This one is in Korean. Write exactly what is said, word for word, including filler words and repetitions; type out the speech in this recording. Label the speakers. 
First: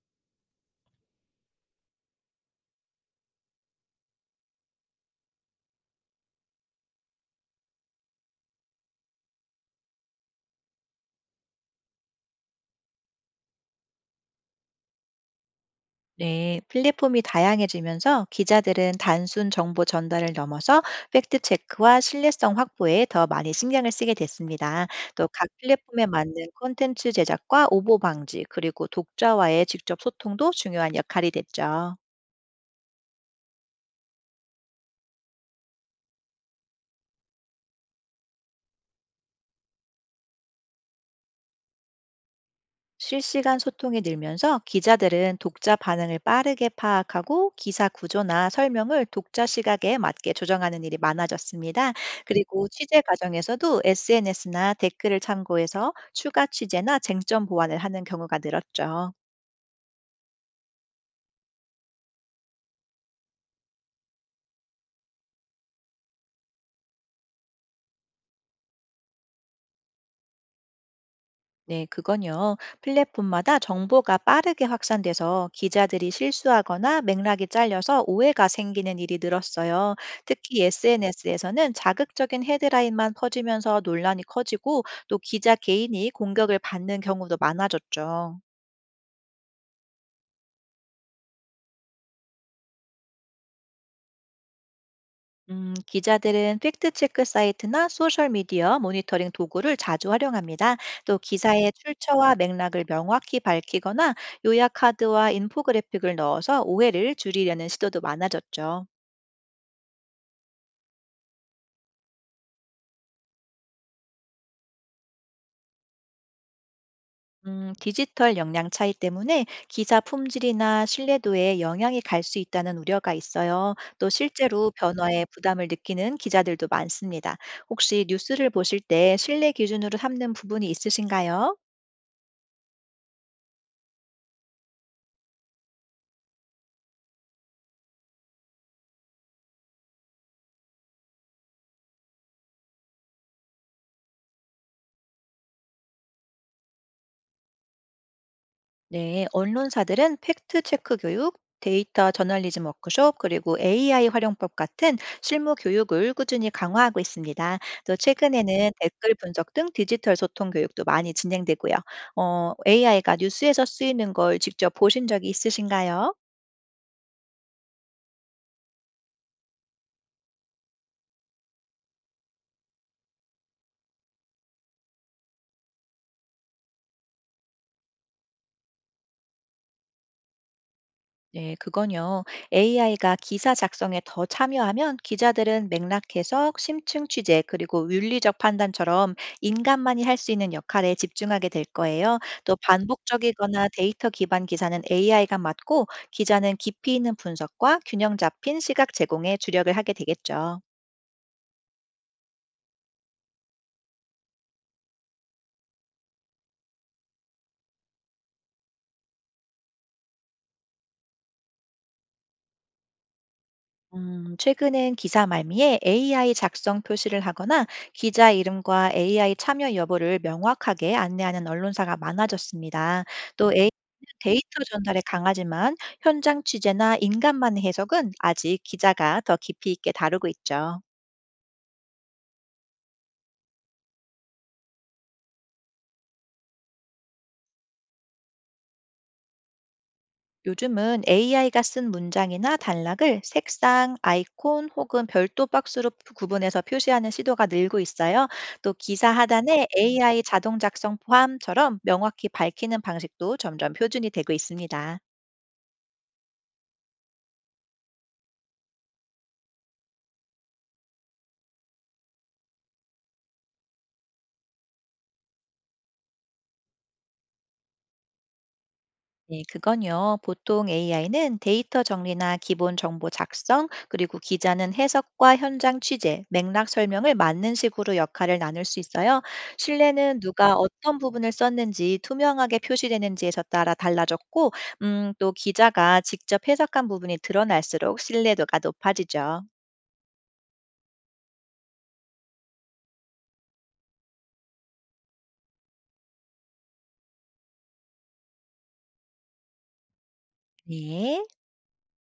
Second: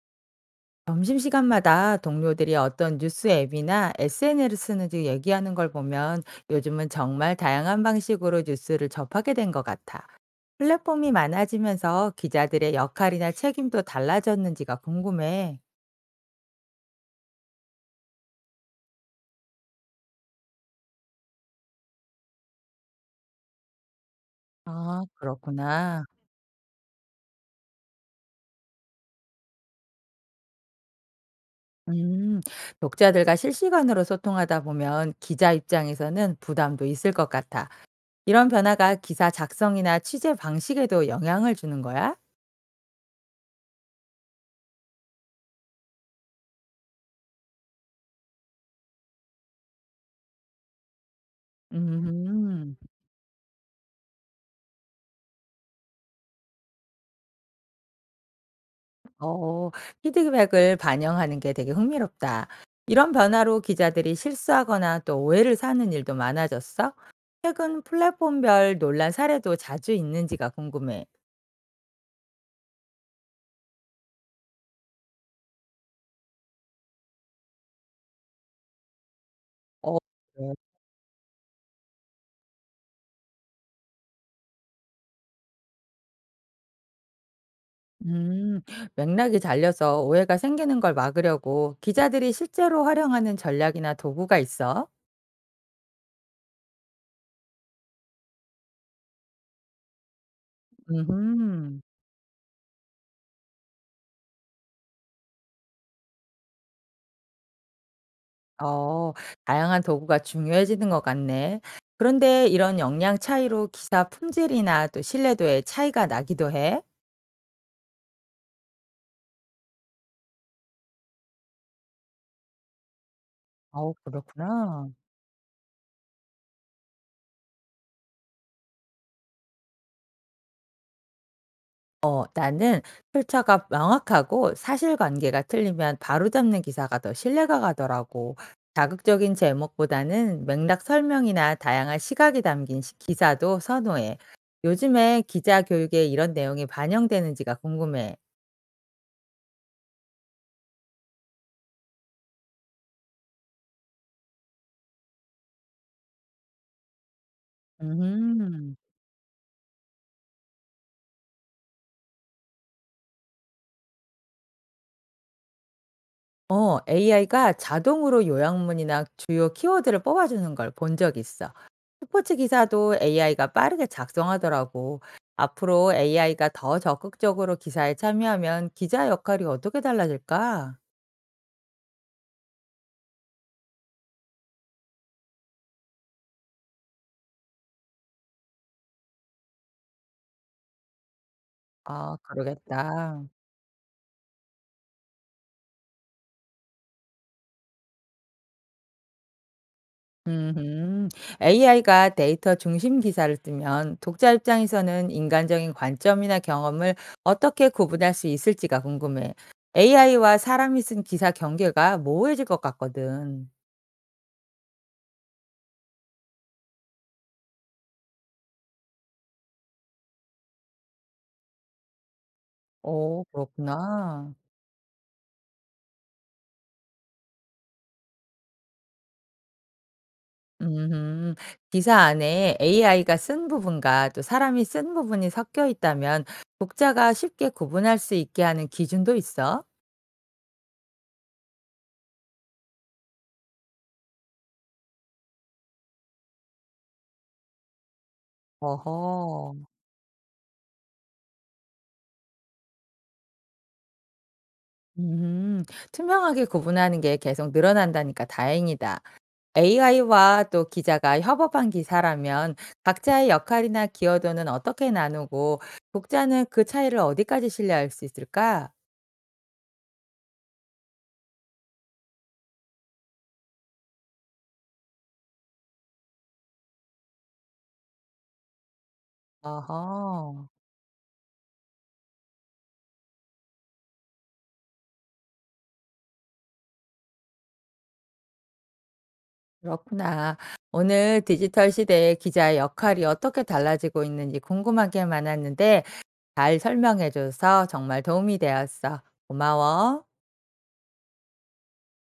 Speaker 1: 점심시간마다 동료들이 어떤 뉴스 앱이나 에스엔에스를 쓰는지 얘기하는 걸 보면 요즘은 정말 다양한 방식으로 뉴스를 접하게 된 것 같아. 플랫폼이 많아지면서 기자들의 역할이나 책임도 달라졌는지가 궁금해.
Speaker 2: 네, 플랫폼이 다양해지면서 기자들은 단순 정보 전달을 넘어서 팩트체크와 신뢰성 확보에 더 많이 신경을 쓰게 됐습니다.
Speaker 1: 아,
Speaker 2: 또 각
Speaker 1: 그렇구나.
Speaker 2: 플랫폼에 맞는 콘텐츠 제작과 오보 방지, 그리고 독자와의 직접 소통도 중요한 역할이 됐죠.
Speaker 1: 음, 독자들과 실시간으로 소통하다 보면 기자 입장에서는 부담도 있을 것 같아. 이런 변화가 기사 작성이나 취재 방식에도 영향을 주는 거야?
Speaker 2: 실시간 소통이 늘면서 기자들은 독자 반응을 빠르게 파악하고 기사 구조나 설명을 독자 시각에 맞게 조정하는 일이 많아졌습니다. 그리고
Speaker 1: 음.
Speaker 2: 취재 과정에서도 에스엔에스나 댓글을 참고해서 추가 취재나 쟁점 보완을 하는 경우가 늘었죠.
Speaker 1: 어, 피드백을 반영하는 게 되게 흥미롭다. 이런 변화로 기자들이 실수하거나 또 오해를 사는 일도 많아졌어? 최근 플랫폼별 논란 사례도 자주 있는지가 궁금해.
Speaker 2: 네, 그건요. 플랫폼마다 정보가 빠르게 확산돼서 기자들이 실수하거나 맥락이 잘려서 오해가 생기는 일이 늘었어요.
Speaker 1: 어, 네.
Speaker 2: 특히 에스엔에스에서는 자극적인 헤드라인만 퍼지면서 논란이 커지고 또 기자 개인이 공격을 받는 경우도 많아졌죠.
Speaker 1: 음, 맥락이 잘려서 오해가 생기는 걸 막으려고 기자들이 실제로 활용하는 전략이나 도구가 있어?
Speaker 2: 음, 기자들은 팩트체크 사이트나 소셜미디어 모니터링 도구를 자주 활용합니다. 또 기사의
Speaker 1: 음,
Speaker 2: 출처와 맥락을 명확히 밝히거나 요약 카드와 인포그래픽을 넣어서 오해를 줄이려는 시도도 많아졌죠.
Speaker 1: 어, 다양한 도구가 중요해지는 것 같네. 그런데 이런 역량 차이로 기사 품질이나 또 신뢰도에 차이가 나기도 해?
Speaker 2: 음, 디지털 역량 차이 때문에 기사 품질이나 신뢰도에 영향이 갈 수 있다는 우려가 있어요.
Speaker 1: 어,
Speaker 2: 또 실제로
Speaker 1: 그렇구나.
Speaker 2: 변화에 부담을 느끼는 기자들도 많습니다. 혹시 뉴스를 보실 때 신뢰 기준으로 삼는 부분이 있으신가요?
Speaker 1: 어, 나는 출처가 명확하고 사실관계가 틀리면 바로잡는 기사가 더 신뢰가 가더라고. 자극적인 제목보다는 맥락 설명이나 다양한 시각이 담긴 시- 기사도 선호해. 요즘에 기자 교육에 이런 내용이 반영되는지가 궁금해.
Speaker 2: 네, 언론사들은 팩트체크 교육, 데이터 저널리즘 워크숍, 그리고 에이아이 활용법 같은 실무 교육을 꾸준히 강화하고 있습니다. 또 최근에는
Speaker 1: 음.
Speaker 2: 댓글 분석 등 디지털 소통 교육도 많이 진행되고요. 어, 에이아이가 뉴스에서 쓰이는 걸 직접 보신 적이 있으신가요?
Speaker 1: 어, 에이아이가 자동으로 요약문이나 주요 키워드를 뽑아주는 걸 본 적 있어. 스포츠 기사도 에이아이가 빠르게 작성하더라고. 앞으로 에이아이가 더 적극적으로 기사에 참여하면 기자 역할이 어떻게 달라질까?
Speaker 2: 네, 그건요. 에이아이가 기사 작성에 더 참여하면 기자들은 맥락 해석, 심층 취재, 그리고 윤리적 판단처럼 인간만이 할 수 있는 역할에 집중하게 될
Speaker 1: 아,
Speaker 2: 거예요. 또
Speaker 1: 그러겠다.
Speaker 2: 반복적이거나 데이터 기반 기사는 에이아이가 맡고 기자는 깊이 있는 분석과 균형 잡힌 시각 제공에 주력을 하게 되겠죠.
Speaker 1: 음, 에이아이가 데이터 중심 기사를 쓰면 독자 입장에서는 인간적인 관점이나 경험을 어떻게 구분할 수 있을지가 궁금해. 에이아이와 사람이 쓴 기사 경계가 모호해질 것 같거든.
Speaker 2: 음, 최근엔 기사 말미에 에이아이 작성 표시를 하거나 기자 이름과 에이아이 참여 여부를 명확하게 안내하는 언론사가 많아졌습니다.
Speaker 1: 어,
Speaker 2: 또 에이아이는
Speaker 1: 그렇구나.
Speaker 2: 데이터 전달에 강하지만 현장 취재나 인간만의 해석은 아직 기자가 더 깊이 있게 다루고 있죠.
Speaker 1: 음 기사 안에 에이아이가 쓴 부분과 또 사람이 쓴 부분이 섞여 있다면 독자가 쉽게 구분할 수 있게 하는 기준도 있어?
Speaker 2: 요즘은 에이아이가 쓴 문장이나 단락을 색상, 아이콘 혹은 별도 박스로 푸- 구분해서 표시하는 시도가 늘고 있어요. 또 기사
Speaker 1: 어허.
Speaker 2: 하단에 에이아이 자동 작성 포함처럼 명확히 밝히는 방식도 점점 표준이 되고 있습니다.
Speaker 1: 음. 투명하게 구분하는 게 계속 늘어난다니까 다행이다. 에이아이와 또 기자가 협업한 기사라면 각자의 역할이나 기여도는 어떻게 나누고 독자는 그 차이를 어디까지 신뢰할 수 있을까?
Speaker 2: 네, 그건요. 보통 에이아이는 데이터 정리나 기본 정보 작성, 그리고 기자는 해석과 현장 취재, 맥락 설명을 맞는 식으로 역할을 나눌 수 있어요. 신뢰는
Speaker 1: 어허.
Speaker 2: 누가 어떤 부분을 썼는지 투명하게 표시되는지에서 따라 달라졌고, 음, 또 기자가 직접 해석한 부분이 드러날수록 신뢰도가 높아지죠.
Speaker 1: 그렇구나. 오늘 디지털 시대의 기자의 역할이 어떻게 달라지고 있는지 궁금하게 많았는데 잘 설명해줘서 정말 도움이 되었어. 고마워.
Speaker 2: 네.